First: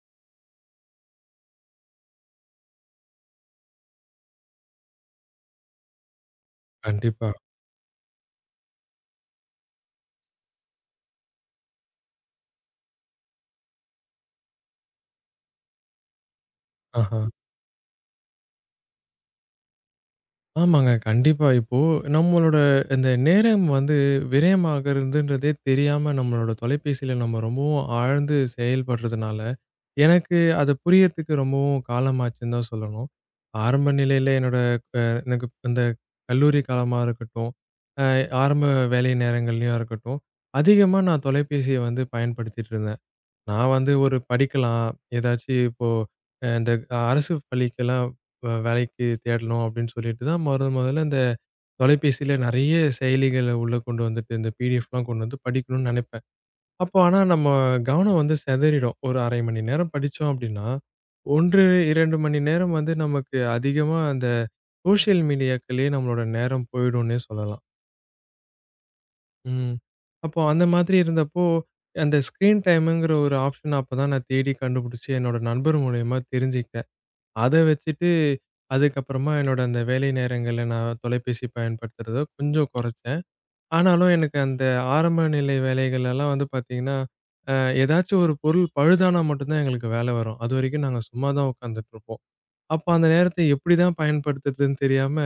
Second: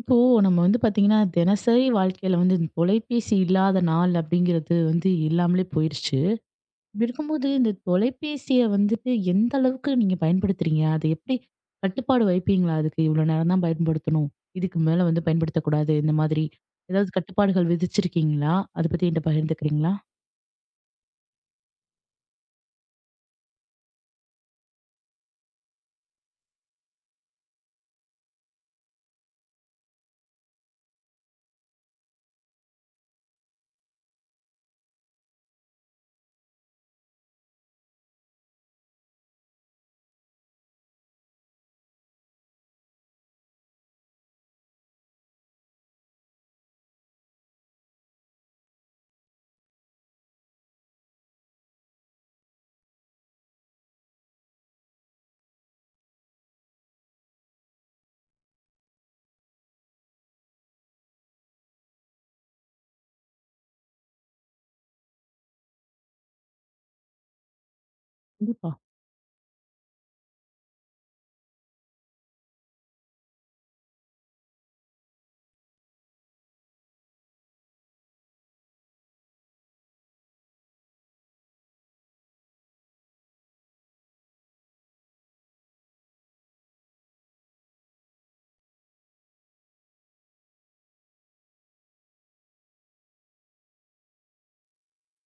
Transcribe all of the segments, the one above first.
இப்போ நம்ம வந்து பாத்தீங்கன்னா, தினசரி வாழ்க்கையில வந்து இந்த தொலைபேசி இல்லாத நாள் அப்படிங்கிறது வந்து இல்லாமலே போயிருச்சு. இப்படி கண்டிப்பா. இருக்கும்போது இந்த தொலைபேசிய வந்துட்டு எந்த அளவுக்கு நீங்க பயன்படுத்துறீங்க? அது எப்படி கட்டுப்பாடு வைப்பீங்களா? அதுக்கு இவ்வளோ நேரம் தான் பயன்படுத்தணும். இதுக்கு மேல வந்து பயன்படுத்தக்கூடாது. இந்த மாதிரி ஏதாவது ஆஹா. கட்டுப்பாடுகள் விதிச்சிருக்கீங்களா? அத பத்தி என்ட்ட பகிர்ந்துக்கிறீங்களா? ஆமாங்க. கண்டிப்பா. இப்போ நம்மளோட இந்த நேரம் வந்து விரயமாகறதுன்றதே தெரியாம நம்மளோட தொலைபேசியில நம்ம ரொம்பவும் ஆழ்ந்து செயல்படுறதுனால, எனக்கு அது புரியறதுக்கு ரொம்பவும் காலமாச்சுன்னு தான் சொல்லணும். ஆரம்ப நிலையில என்னோட அ எனக்கு அந்த கல்லூரி காலமா இருக்கட்டும், அ ஆரம்ப வேலை நேரங்கள்லயா இருக்கட்டும், அதிகமா நான் தொலைபேசிய வந்து பயன்படுத்திட்டு இருந்தேன். நான் வந்து ஒரு படிக்கலாம். ஏதாச்சு இப்போ இந்த அரசு பள்ளிக்கெல்லாம் வேலைக்கு தேடணும் அப்படின்னு சொல்லிட்டு தான் மொதல்ல இந்த தொலைபேசியில நெறைய செயலிகள உள்ள கொண்டு வந்துட்டு, இந்த பிடிஎஃப்லாம் கொண்டு வந்து படிக்கணும்னு நெனைப்பேன். அப்போ ஆனா நம்ம கவனம் வந்து சிதறிடும். ஒரு 1/2 மணி நேரம் படிச்சோம் அப்படின்னா, 1, 2 மணி நேரம் வந்து நமக்கு அதிகமா அந்த சோஷியல் மீடியாக்களயே நம்மளோட நேரம் போயிடும்னே சொல்லலாம். கண்டிப்பா. ம். அப்போ அந்த மாதிரி இருந்தப்போ, அந்த ஸ்க்ரீன் டைம்ங்கிற ஒரு ஆப்ஷன் அப்பதான் நான் தேடி கண்டுபிடிச்சு, என்னோட நண்பர் மூலியமா தெரிஞ்சுக்கிட்டேன். அத வச்சுட்டு, அதுக்கப்புறமா என்னோட அந்த வேலை நேரங்கள்ல நான் தொலைபேசி பயன்படுத்துறத கொஞ்சம் குறைச்சேன். ஆனாலும் எனக்கு அந்த ஆரம்ப நிலை வேலைகள் எல்லாம் வந்து பார்த்தீங்கன்னா, அ ஏதாச்சும் ஒரு பொருள் பழுதானா மட்டும் தான் எங்களுக்கு வேலை வரும். அதுவரைக்கும் நாங்க சும்மா தான் உட்காந்துட்டுருப்போம். அப்ப அந்த நேரத்த எப்படி தான் பயன்படுத்துறதுன்னு தெரியாம,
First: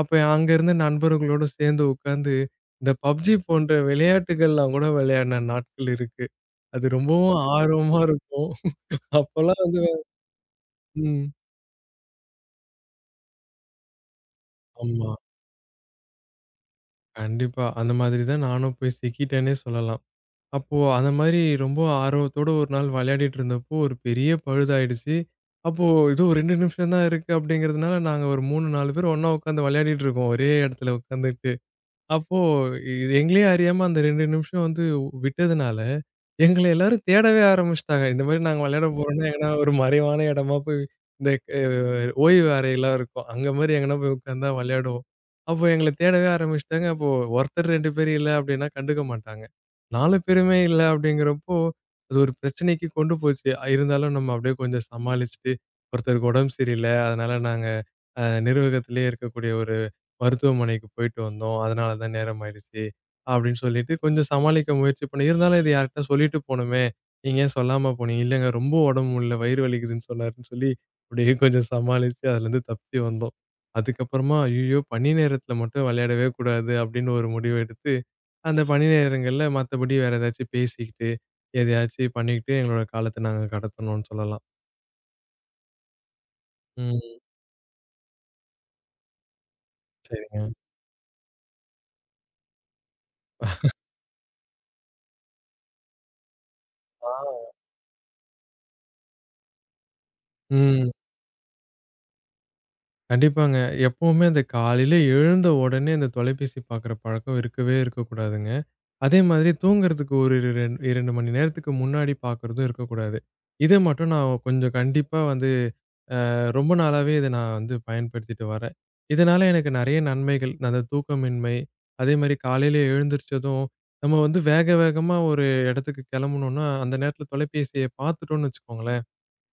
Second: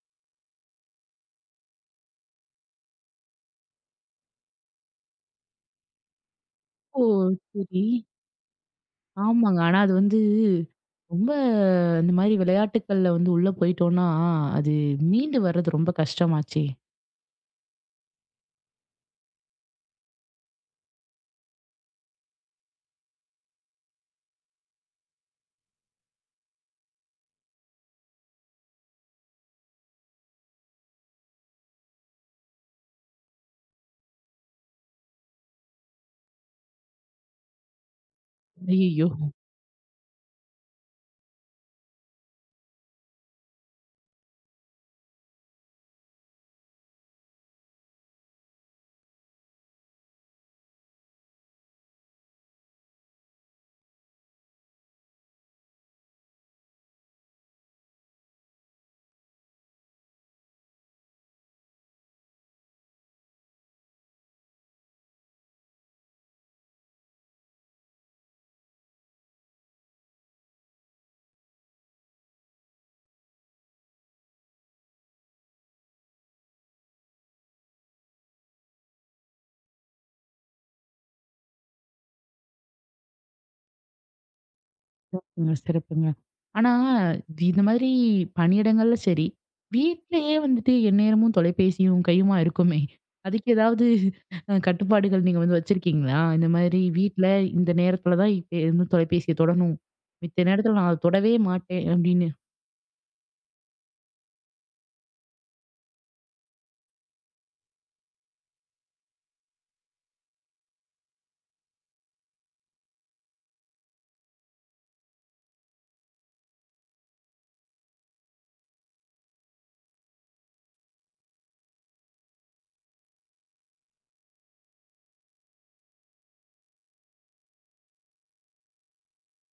அப்ப அங்க இருந்த நண்பர்களோட சேர்ந்து உட்கார்ந்து, இந்த PUBG போன்ற விளையாட்டுகள்லாம் கூட விளையாடின நாட்கள் இருக்கு. அது ஓ! ரொம்பவும் சரி. ஆர்வமா இருக்கும். ஆமாங்க. அப்பல்லாம் ஆனா வந்து. அது வந்து ரொம்ப ம். இந்த மாரி விளையாட்டுக்கள்ல வந்து உள்ள போயிட்டோம்னா, அது ஆமா. மீண்டு வர்றது ரொம்ப கஷ்டமாச்சே! கண்டிப்பா. அந்த மாதிரி தான் நானும் போய் சிக்கிட்டேன்னே சொல்லலாம். அப்போ அந்த மாரி ரொம்ப ஆர்வத்தோட ஒரு நாள் விளையாடிட்டு இருந்தப்போ, ஒரு பெரிய பழுதாயிடுச்சு. அப்போ ஏதோ 2 நிமிஷம் தான் இருக்கு அப்படிங்கிறதுனால, நாங்க ஒரு 3, 4 பேர் ஒண்ணா உட்காந்து விளையாடிட்டு இருக்கோம். ஒரே இடத்துல உட்காந்துட்டு. அப்போ இது எங்களையும் அறியாம அந்த 2 நிமிஷம் வந்து விட்டதுனால, எங்கள எல்லாரும் தேடவே ஆரம்பிச்சுட்டாங்க. இந்த மாரி நாங்க விளையாட ஐயையோ! போறோம்னா, எங்கன்னா ஒரு மறைவான இடமா போய் இந்த அ ஓய்வு அறையெல்லாம் இருக்கும். அங்க மாரி எங்கன்னா போய் உட்கார்ந்தா விளையாடுவோம். அப்போ எங்கள தேடவே ஆரம்பிச்சுட்டாங்க. அப்போ ஒருத்தர் 2 பேர் இல்ல அப்படின்னா கண்டுக்க மாட்டாங்க. 4 பேருமே இல்ல அப்படிங்கிறப்போ, அது ஒரு பிரச்சனைக்கு கொண்டு போச்சு. இருந்தாலும் நம்ம அப்படியே கொஞ்சம் சமாளிச்சுட்டு, ஒருத்தருக்கு உடம்பு சரியில்ல. அதனால நாங்க நிர்வாகத்திலேயே இருக்கக்கூடிய ஒரு மருத்துவமனைக்கு போயிட்டு வந்தோம். அதனால தான் நேரம் ஆயிடுச்சு. அப்படின்னு சொல்லிட்டு கொஞ்சம் சமாளிக்க முயற்சி பண்ணேன். இருந்தாலும் இது யார்ட்ட சொல்லிட்டு போணுமே! நீங்க ஏன் சொல்லாம போனீங்க? இல்லங்க ரொம்ப உடம்பு முடியல. வயிறு வலிக்குதுன்னு சொன்னாருன்னு சொல்லி அப்படியே கொஞ்சம் சமாளிச்சு அதுலேருந்து தப்பிச்சு வந்தோம். அதுக்கப்புறமா ஐய்யயோ! பணி நேரத்தில மட்டும் விளையாடவே கூடாது அப்படின்னு ஒரு முடிவு எடுத்து, அந்த பணி நேரங்கள்ல மத்தபடி வேற ஏதாச்சும் பேசிக்கிட்டு, எதையாச்சும் பண்ணிக்கிட்டு எங்களோட காலத்த நாங்க கடத்தணும்னு சொல்லலாம். சிறப்புங்க, சிறப்புங்க. ஆனா, ம். இந்த மாதிரி பணியிடங்கள்ல சரி, வீட்லயே சரிங்க. வந்துட்டு எந்நேரமும் தொலைபேசியும் கையுமா இருக்குமே! அதுக்கு ஏதாவது கட்டுப்பாடுகள் நீங்க வந்து வச்சிருக்கீங்களா? இந்த மாதிரி ஆ. வீட்ல இந்த நேரத்தில தான் இப்ப வந்து தொலைபேசிய தொடணும். மித்த நேரத்தில ம். நான் அத தொடவே மாட்டேன் அப்படின்னு. கண்டிப்பாங்க. எப்பவுமே அந்த காலையில எழுந்த உடனே அந்த தொலைபேசி பார்க்குற பழக்கம் இருக்கவே இருக்கக்கூடாதுங்க. அதே மாதிரி தூங்குறதுக்கு ஒரு 2 2 மணி நேரத்துக்கு முன்னாடி பார்க்குறதும் இருக்கக்கூடாது. இத மட்டும் நான் கொஞ்சம் கண்டிப்பா வந்து ரொம்ப நாளாவே இத நான் வந்து பயன்படுத்திட்டு வரேன். இதனால எனக்கு நெறைய நன்மைகள், அந்த தூக்கமின்மை, அதே மாரி காலையில எழுந்திரிச்சதும் நம்ம வந்து வேக வேகமா ஒரு இடத்துக்கு கிளம்பணும்னா, அந்த நேரத்தில தொலைபேசிய பார்த்துட்டோம்னு வச்சுக்கோங்களேன்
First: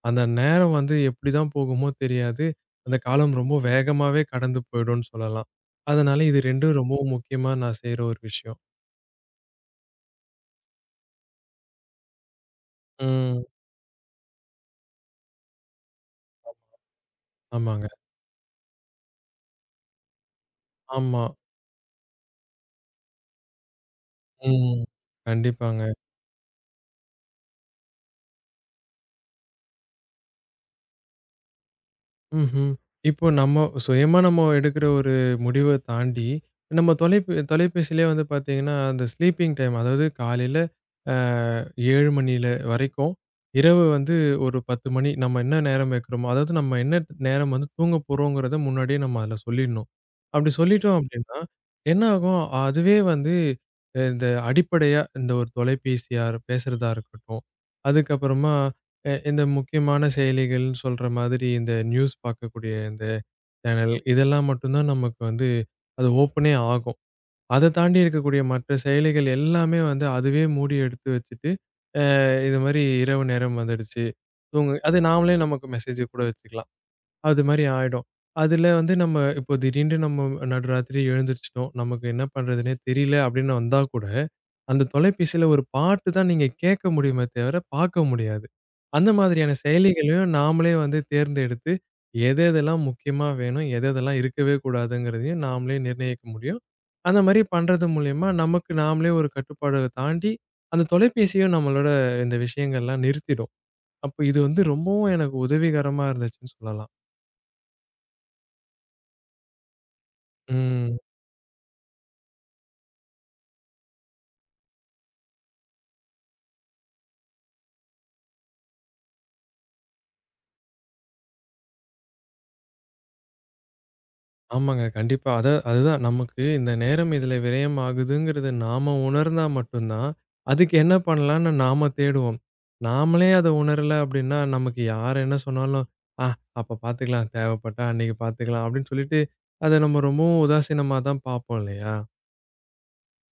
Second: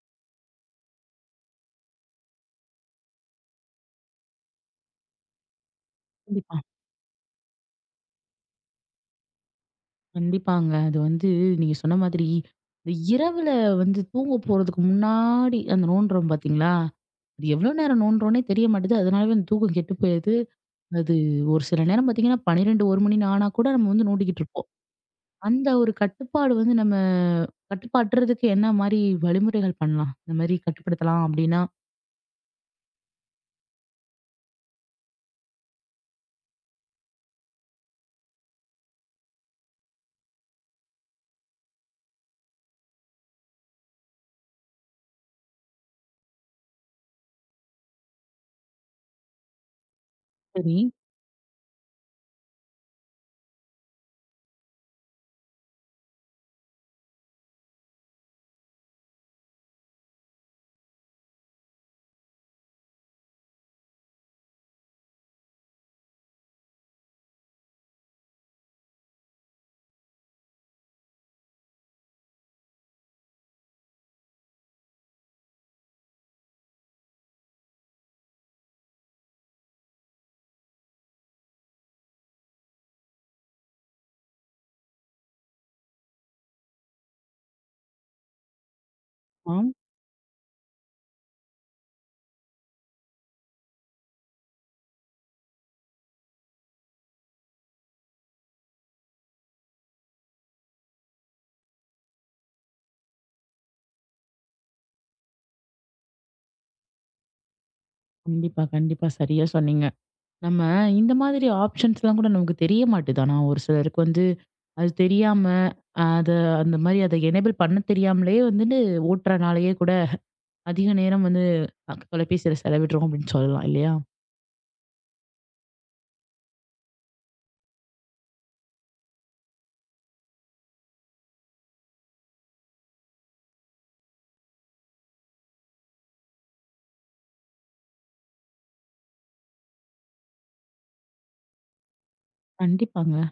அந்த நேரம் வந்து எப்படிதான் போகுமோ தெரியாது. அந்த காலம் ரொம்ப வேகமாவே கடந்து போயிடும்னு சொல்லலாம். அதனால இது கண்டிப்பா, 2ம் ரொம்பவும் முக்கியமா நான் செய்ற ஒரு விஷயம். கண்டிப்பாங்க. அது வந்து நீங்க சொன்ன மாதிரி, இந்த ம். இரவுல வந்து தூங்க போறதுக்கு முன்னாடி அந்த நோண்டுறோம் பார்த்தீங்களா? அது எவ்வளோ ஆமாங்க. நேரம் நோண்டுறோன்னே தெரிய மாட்டேது. அதனாலவே அந்த தூக்கம் கெட்டு போயிருது. அது ஆமா. ஒரு சில நேரம் பார்த்தீங்கன்னா, 12 1 மணி ஆனா கூட நம்ம வந்து நோண்டிக்கிட்டு இருப்போம். ம். அந்த கண்டிப்பாங்க. ஒரு கட்டுப்பாடு வந்து நம்ம கட்டுப்பாட்டுறதுக்கு என்ன மாரி வழிமுறைகள் பண்ணலாம்? இந்த மாரி கட்டுப்படுத்தலாம் அப்டின்னா? ம்ஹ்ம். இப்போ நம்ம சுயமா நம்ம எடுக்கிற ஒரு முடிவ தாண்டி, நம்ம தொலைபேசியிலே வந்து பார்த்தீங்கன்னா, அந்த ஸ்லீப்பிங் டைம் அதாவது காலையில அ 7 மணியில வரைக்கும், இரவு வந்து ஒரு 10 மணி நம்ம என்ன நேரம் வைக்கிறோமோ, அதாவது நம்ம என்ன நேரம் வந்து தூங்க போறோங்கிறத முன்னாடியே நம்ம அதில சொல்லிடணும். அப்படி சரி. சொல்லிட்டோம் அப்படின்னா, என்ன ஆகும்? அதுவே வந்து இந்த அடிப்படையா இந்த ஒரு தொலைபேசியா பேசுறதா இருக்கட்டும், அதுக்கப்புறமா இந்த முக்கியமான செயலிகள்ன்னு சொல்ற மாதிரி இந்த நியூஸ் பார்க்கக்கூடிய இந்த சேனல், இதெல்லாம் மட்டும் தான் நமக்கு வந்து அது ஓப்பனே ஆகும். அத தாண்டி இருக்கக்கூடிய மற்ற செயலிகள் எல்லாமே வந்து அதுவே மூடி எடுத்து வச்சுட்டு, அ இது மாரி இரவு நேரம் வந்துடுச்சு. அது நாமளே நமக்கு மெசேஜ் கூட வச்சுக்கலாம். அது மாரி ஆயிடும். அதுல வந்து நம்ம இப்போ திடீர்னு நம்ம நடுராத்திரி எழுந்திரிச்சுட்டோம். நமக்கு என்ன பண்றதுன்னே தெரியல அப்படின்னு வந்தா கூட, அந்த தொலைபேசியில ஒரு பாட்டு தான் நீங்க கேட்க முடியுமே தவிர பார்க்க முடியாது. அந்த மாதிரியான ஆம். செயலிகளையும் நாமளே வந்து தேர்ந்தெடுத்து, எது எதெல்லாம் முக்கியமா வேணும், எது எதெல்லாம் இருக்கவே கூடாதுங்கிறதையும் நாமளே நிர்ணயிக்க முடியும். அந்த மாரி பண்றது மூலியமா நமக்கு நாமளே ஒரு கட்டுப்பாட தாண்டி, அந்த தொலைபேசியும் நம்மளோட இந்த விஷயங்கள்லாம் நிறுத்திடும். அப்போ இது வந்து ரொம்பவும் எனக்கு உதவிகரமா இருந்துச்சுன்னு சொல்லலாம். கண்டிப்பா, கண்டிப்பா. சரியா சொன்னீங்க. நம்ம ம். இந்த மாதிரி ஆப்ஷன்ஸ்லாம் எல்லாம் கூட நமக்கு தெரிய மாட்டுது. ஆனா ஒரு சிலருக்கு வந்து அது தெரியாம, அத அந்த மாரி அத எனேபிள் பண்ண தெரியாமலேயே வந்துட்டு ஓட்டுறனாலேயே கூட அதிக நேரம் வந்து தொலைபேசியில செலவிடுறோம் அப்டின்னு சொல்லலாம் இல்லையா? ஆமாங்க. கண்டிப்பா. அத அதுதான் நமக்கு இந்த நேரம் இதுல விரயம் ஆகுதுங்கிறத நாம உணர்ந்தா மட்டும் தான், அதுக்கு என்ன பண்ணலான்னு நாம தேடுவோம். நாமளே அத உணரல அப்படின்னா, நமக்கு யார் என்ன சொன்னாலும், "ஆ அப்ப பார்த்துக்கலாம். தேவைப்பட்டா அன்னைக்கு பார்த்துக்கலாம்" அப்படின்னு சொல்லிட்டு, அத நம்ம ரொம்பவும் உதாசீனமா தான் பார்ப்போம் இல்லையா? கண்டிப்பாங்க.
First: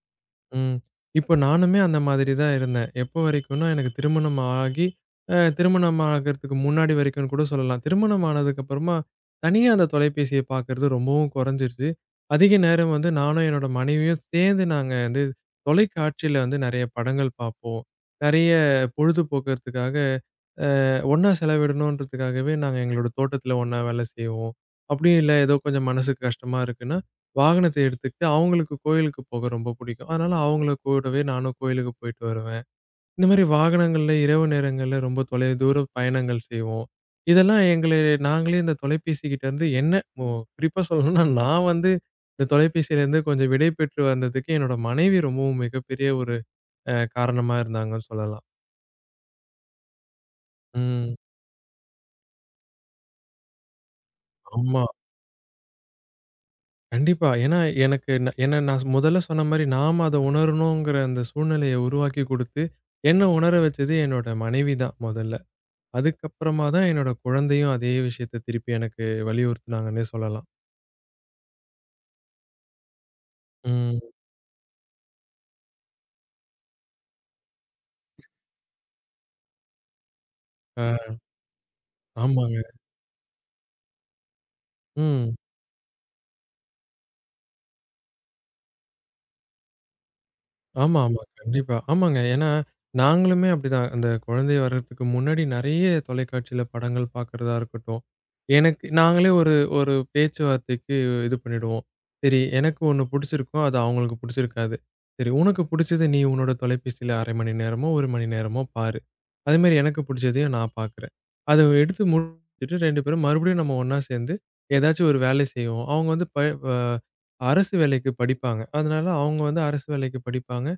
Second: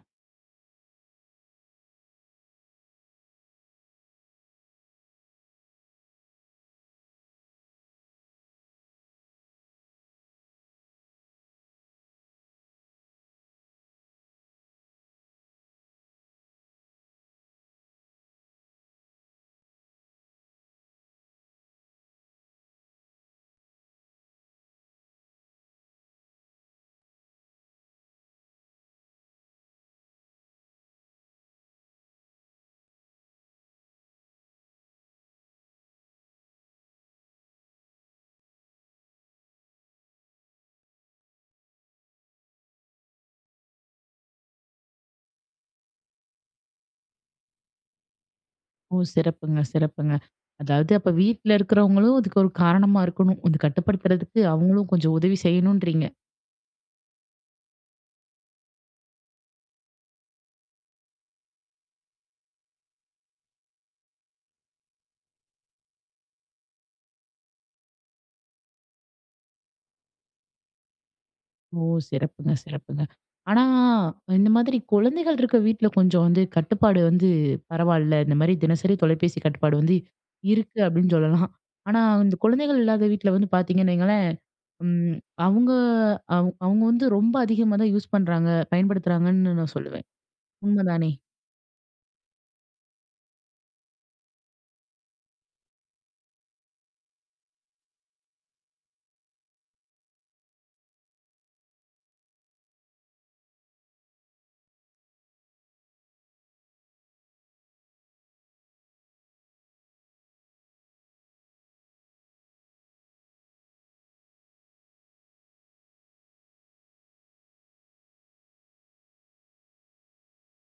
ம். இப்ப நானுமே அந்த மாதிரி தான் இருந்தேன். எப்போ வரைக்கும்னா, எனக்கு திருமணம் ஆகி திருமணம் ஆகறதுக்கு முன்னாடி வரைக்கும்னு கூட சொல்லலாம். திருமணம் ஆனதுக்கப்புறமா, தனியா அந்த தொலைபேசிய பார்க்கறது ரொம்பவும் குறைஞ்சிருச்சு. அதிக நேரம் வந்து நானும் என்னோட மனைவியும் சேர்ந்து நாங்க வந்து தொலைக்காட்சியில வந்து நெறைய படங்கள் பார்ப்போம். நெறைய பொழுதுபோக்குறதுக்காக ஒண்ணா செலவிடணுன்றதுக்காகவே நாங்க எங்களோட தோட்டத்துல ஒண்ணா வேலை செய்வோம். அப்படியும் இல்ல ஏதோ கொஞ்சம் மனசுக்கு கஷ்டமா இருக்குன்னா, வாகனத்த எடுத்துக்கிட்டு அவங்களுக்கு கோயிலுக்கு போக ரொம்ப பிடிக்கும். அதனால அவங்கள கூடவே நானும் கோயிலுக்கு போயிட்டு வருவேன். இந்த மாரி வாகனங்கள்ல இரவு நேரங்கள்ல ரொம்ப தொலைதூர பயணங்கள் செய்வோம். இதெல்லாம் எங்கள நாங்களே இந்த தொலைபேசிகிட்ட இருந்து என்ன மு குறிப்பா சொல்லணும்னா, நான் வந்து இந்த தொலைபேசியிலேருந்து கொஞ்சம் விடை பெற்று வந்ததுக்கு என்னோட மனைவி ரொம்பவும் மிகப்பெரிய ஒரு காரணமா இருந்தாங்கன்னு சொல்லலாம். ஓ! சிறப்புங்க, சிறப்புங்க. அதாவது அப்ப ம். வீட்ல இருக்கிறவங்களும் இதுக்கு ஒரு காரணமா இருக்கணும். இது கட்டுப்படுத்துறதுக்கு ஆமா. அவங்களும் கொஞ்சம் உதவி செய்யணுன்றீங்க. கண்டிப்பா. ஏன்னா, எனக்கு என்ன நான் முதல்ல சொன்ன மாரி நாம அத உணரணுங்கிற அந்த சூழ்நிலைய உருவாக்கி குடுத்து, என்ன உணர வச்சது என்னோட மனைவி தான் முதல்ல. அதுக்கப்புறமா தான் என்னோட குழந்தையும் அதே விஷயத்த திருப்பி எனக்கு வலியுறுத்துனாங்கன்னே சொல்லலாம். ஓ! சிறப்புங்க, சிறப்புங்க. ஆனா, ம். இந்த மாதிரி குழந்தைகள் இருக்க வீட்ல கொஞ்சம் வந்து கட்டுப்பாடு வந்து பரவால்ல. இந்த மாரி தினசரி தொலைபேசி கட்டுப்பாடு வந்து இருக்கு அ அப்படின்னு சொல்லலாம். ஆனா, இந்த ஆமாங்க. குழந்தைகள் இல்லாத வீட்ல வந்து பார்த்தீங்கன்னு வைங்களேன், ம் ம். அவங்க அவங்க வந்து ரொம்ப அதிகமா தான் யூஸ் பண்றாங்க, பயன்படுத்துறாங்கன்னு நான் சொல்லுவேன். உண்ம ஆமா, தானே? ஆமா. கண்டிப்பா. ஆமாங்க. ஏன்னா, நாங்களுமே அப்படிதான். அந்த குழந்தை வர்றதுக்கு முன்னாடி நெறைய தொலைக்காட்சியில படங்கள் பார்க்கறதா இருக்கட்டும். எனக்கு நாங்களே ஒரு ஒரு பேச்சுவார்த்தைக்கு இது பண்ணிடுவோம். சரி, எனக்கு ஒண்ணு புடிச்சிருக்கும். அது அவங்களுக்கு புடிச்சிருக்காது. சரி, உனக்கு புடிச்சத நீ உன்னோட தொலைபேசியில 1/2 மணி நேரமோ, 1 மணி நேரமோ பாரு. அதேமாரி எனக்கு புடிச்சதையும் நான் பார்க்குறேன். அத எடுத்து முடிச்சுட்டு 2 பேரும் மறுபடியும் நம்ம ஒண்ணா சேர்ந்து ஏதாச்சும் ஒரு வேலை செய்வோம். அவங்க வந்து ப அ அரசு வேலைக்கு படிப்பாங்க. அதனால அவங்க வந்து அரசு வேலைக்கு படிப்பாங்க.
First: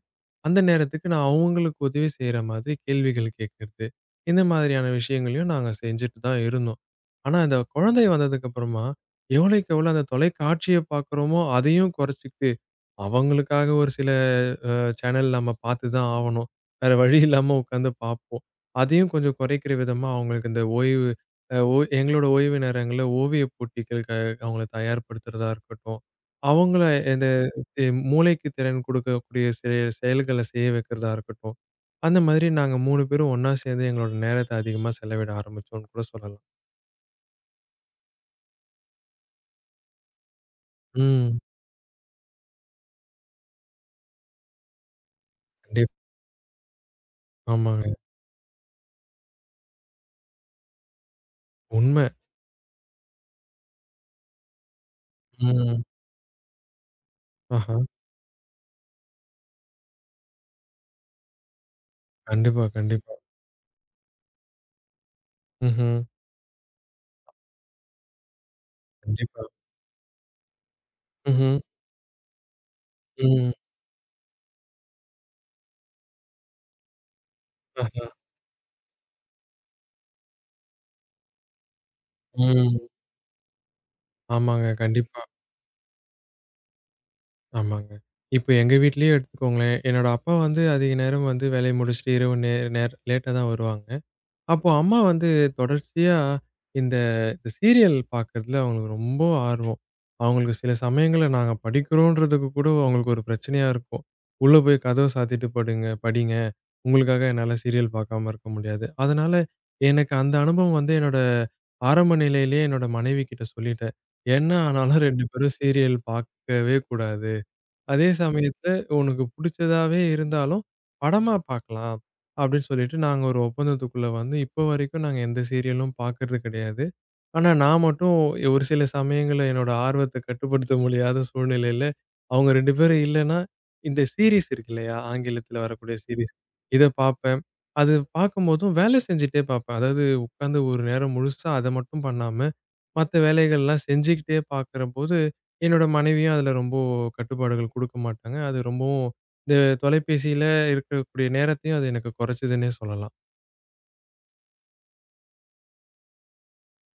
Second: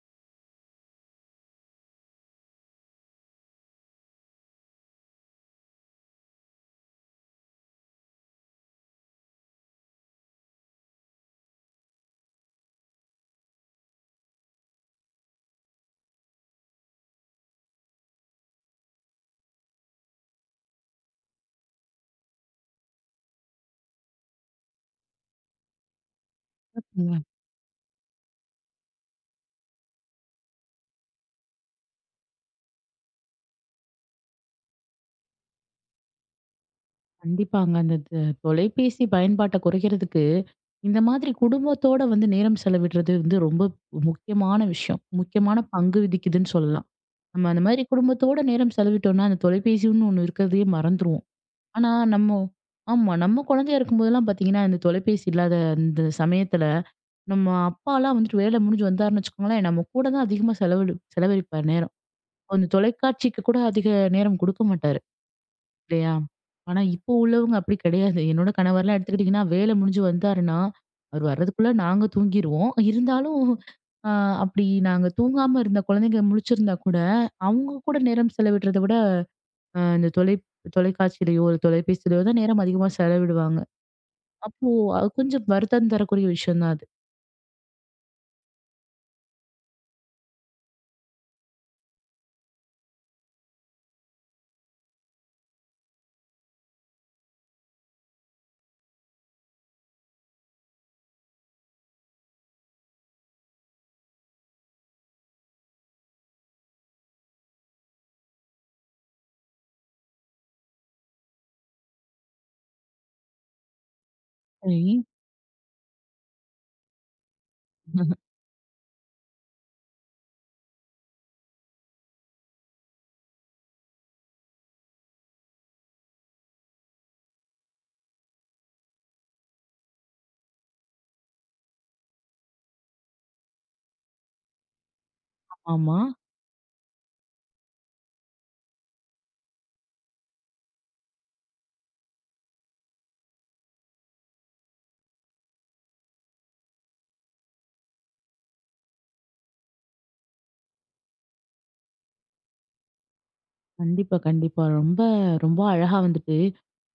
அந்த நேரத்துக்கு நான் அவங்களுக்கு உதவி செய்ற மாதிரி கேள்விகள் கேட்கறது. இந்த மாதிரியான விஷயங்களையும் நாங்க செஞ்சுட்டு தான் இருந்தோம். ஆனா, அந்த குழந்தை வந்ததுக்கு அப்புறமா, எவ்வளவுக்கு எவ்வளோ அந்த தொலைக்காட்சிய பார்க்குறோமோ, அதையும் குறைச்சுக்கிட்டு அவங்களுக்காக ஒரு சில அ சேனல் நம்ம பார்த்து தான் ஆவணும். வேற வழி இல்லாம உட்காந்து பார்ப்போம். அதையும் கொஞ்சம் குறைக்கிற விதமா அவங்களுக்கு இந்த ஓய்வு அ ஓ எங்களோட ஓய்வு நேரங்கள்ல ஓவியப் போட்டிகளுக்கு அவங்கள தயார்படுத்துறதா இருக்கட்டும். அவங்கள இந்த எ மூளைக்கு திறன் குடுக்கக்கூடிய செயல்கள செய்ய வைக்கிறதா இருக்கட்டும். அந்த மாதிரி நாங்க 3 பேரும் ஒண்ணா சேர்ந்து எங்களோட நேரத்த அதிகமா செலவிட ஆரம்பிச்சோம்ன்னு கூட சொல்லலாம். கண்டிப்பாங்க. அந்த த தொலைபேசி பயன்பாட்ட குறைக்கிறதுக்கு, இந்த மாதிரி ம். குடும்பத்தோட வந்து நேரம் செலவிடுறது வந்து ரொம்ப முக்கியமான விஷயம். முக்கியமான கண்டிப் பங்கு விதிக்குதுன்னு சொல்லலாம். நம்ம அந்த மாதிரி ஆமாங்க. குடும்பத்தோட நேரம் செலவிட்டோம்னா, அந்த தொலைபேசின்னு ஒண்ணு இருக்கிறதையே மறந்துருவோம். ஆனா உண்ம. நம்ம ஆமா. நம்ம குழந்தையா இருக்கும்போதெல்லாம் பார்த்தீங்கன்னா, இந்த தொலைபேசி இல்லாத ம். அந்த சமயத்துல, நம்ம ஆஹா. அப்பாலாம் வந்துட்டு வேலை முடிஞ்சு வந்தாருன்னு வச்சுக்கோங்களேன், நம்ம கூட தான் அதிகமா செலவழிப்பார் நேரம். கண்டிப்பா, அந்த கண்டிப்பா. தொலைக்காட்சிக்கு கூட அதிக நேரம் குடுக்க மாட்டாரு. ம்ஹ்ம். அப்படியா? ஆனா இப்போ உள்ளவங்க அப்படி கிடையாது. என்னோட கணவர்லாம் எடுத்துக்கிட்டீங்கன்னா, கண்டிப்பா. வேலை முடிஞ்சு வந்தாருன்னா, அவர் ம்ஹ்ம். வர்றதுக்குள்ள நாங்க தூங்கிருவோம். இருந்தாலும் ம். அ அப்படி நாங்க தூங்காம இருந்த குழந்தைங்க முழிச்சிருந்தா கூட, அவங்க கூட ஆஹா. நேரம் செலவிடுறத விட, அ இந்த தொலை தொலைக்காட்சியிலயோ, ஒரு தொலைபேசியிலயோ தான் நேரம் ம். அதிகமா செலவிடுவாங்க. ஆமாங்க. அப்போ அது கண்டிப்பா. கொஞ்சம் வருத்தம் தரக்கூடிய விஷயம் தான் அது. ஆமாங்க. இப்ப எங்க வீட்லயே எடுத்துக்கோங்களேன். என்னோட அப்பா வந்து அதிக நேரம் வந்து வேலைய முடிச்சுட்டு இரவு நேர லேட்டா தான் வருவாங்க. அப்போ அம்மா வந்து தொடர்ச்சியா இந்த சீரியல் பார்க்கறதுல அவங்களுக்கு ரொம்ப ஆர்வம். அவங்களுக்கு சில சமயங்கள்ல நாங்க படிக்கிறோன்றதுக்கு கூட அவங்களுக்கு ஒரு பிரச்சனையா இருக்கும். "உள்ள போய் கதவ சாத்திட்டு படுங்க படிங்க. உங்களுக்காக என்னால சீரியல் பார்க்காம இருக்க முடியாது." அதனால எனக்கு அந்த அனுபவம் வந்து என்னோட ஆரம்ப நிலையிலேயே என்னோட மனைவி கிட்ட சொல்லிட்டேன். என்ன சரி. ஆனாலும் 2 பேரும் சீரியல் பார்க்கவே கூடாது. அதே சமயத்துல உனக்கு புடிச்சதாவே இருந்தாலும், படமா பார்க்கலாம். அப்படின்னு சொல்லிட்டு நாங்க ஒரு ஒப்பந்தத்துக்குள்ள வந்து, இப்போ வரைக்கும் நாங்க எந்த சீரியலும் பார்க்கறது கிடையாது. ஆனா, நான் மட்டும் ஒரு சில சமயங்கள்ல என்னோட ஆர்வத்த கட்டுப்படுத்த முடியாத சூழ்நிலையில, அவங்க 2 பேரும் இல்லன்னா, இந்த சீரிஸ் இருக்கு இல்லையா? ஆங்கிலத்துல வரக்கூடிய ஆமா. சீரிஸ். இத பார்ப்பேன். அது பார்க்கும்போதும் வேலை செஞ்சுட்டே பார்ப்பேன். அதாவது உட்கார்ந்து ஒரு நேரம் முழுசா அத மட்டும் பண்ணாம, மத்த வேலைகள்லாம் செஞ்சுக்கிட்டே பார்க்கிறபோது, என்னோட மனைவியும் அதுல ரொம்ப கட்டுப்பாடுகள் குடுக்க மாட்டாங்க. அது ரொம்பவும் இந்த தொலைபேசியில இருக்கக்கூடிய நேரத்தையும் அது எனக்கு குறைச்சதுன்னே சொல்லலாம். கண்டிப்பா, கண்டிப்பா. ரொம்ப அழகா வந்துட்டு,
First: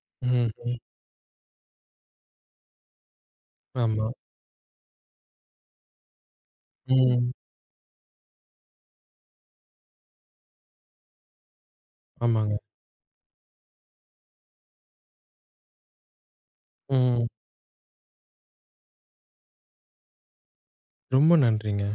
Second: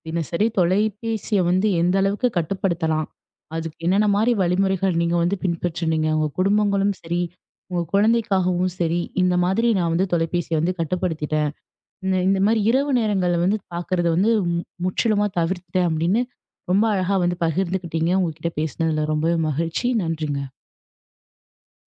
தினசரி ம்ஹ்ம். தொலைபேசிய வந்து எந்த அளவுக்கு கட்டுப்படுத்தலாம்? அதுக்கு ஆமா. என்னென்ன மாரி வழிமுறைகள் நீங்க வந்து பின்பற்றுனீங்க? உங்க குடும்பங்களும் சரி, ம். உங்க குழந்தைக்காகவும் சரி, இந்த மாதிரி நான் வந்து தொலைபேசிய வந்து கட்டுப்படுத்திட்டேன். இந்த இந்த ஆமாங்க. மாரி இரவு நேரங்கள்ல வந்து பார்க்கறத வந்து முற்றிலுமா தவிர்த்துட்டேன் அப்படின்னு, ரொம்ப அழகா ம். வந்து பகிர்ந்துக்கிட்டீங்க. உங்ககிட்ட பேசினதுல ரொம்பவே மகிழ்ச்சி. நன்றிங்க. ரொம்ப நன்றிங்க.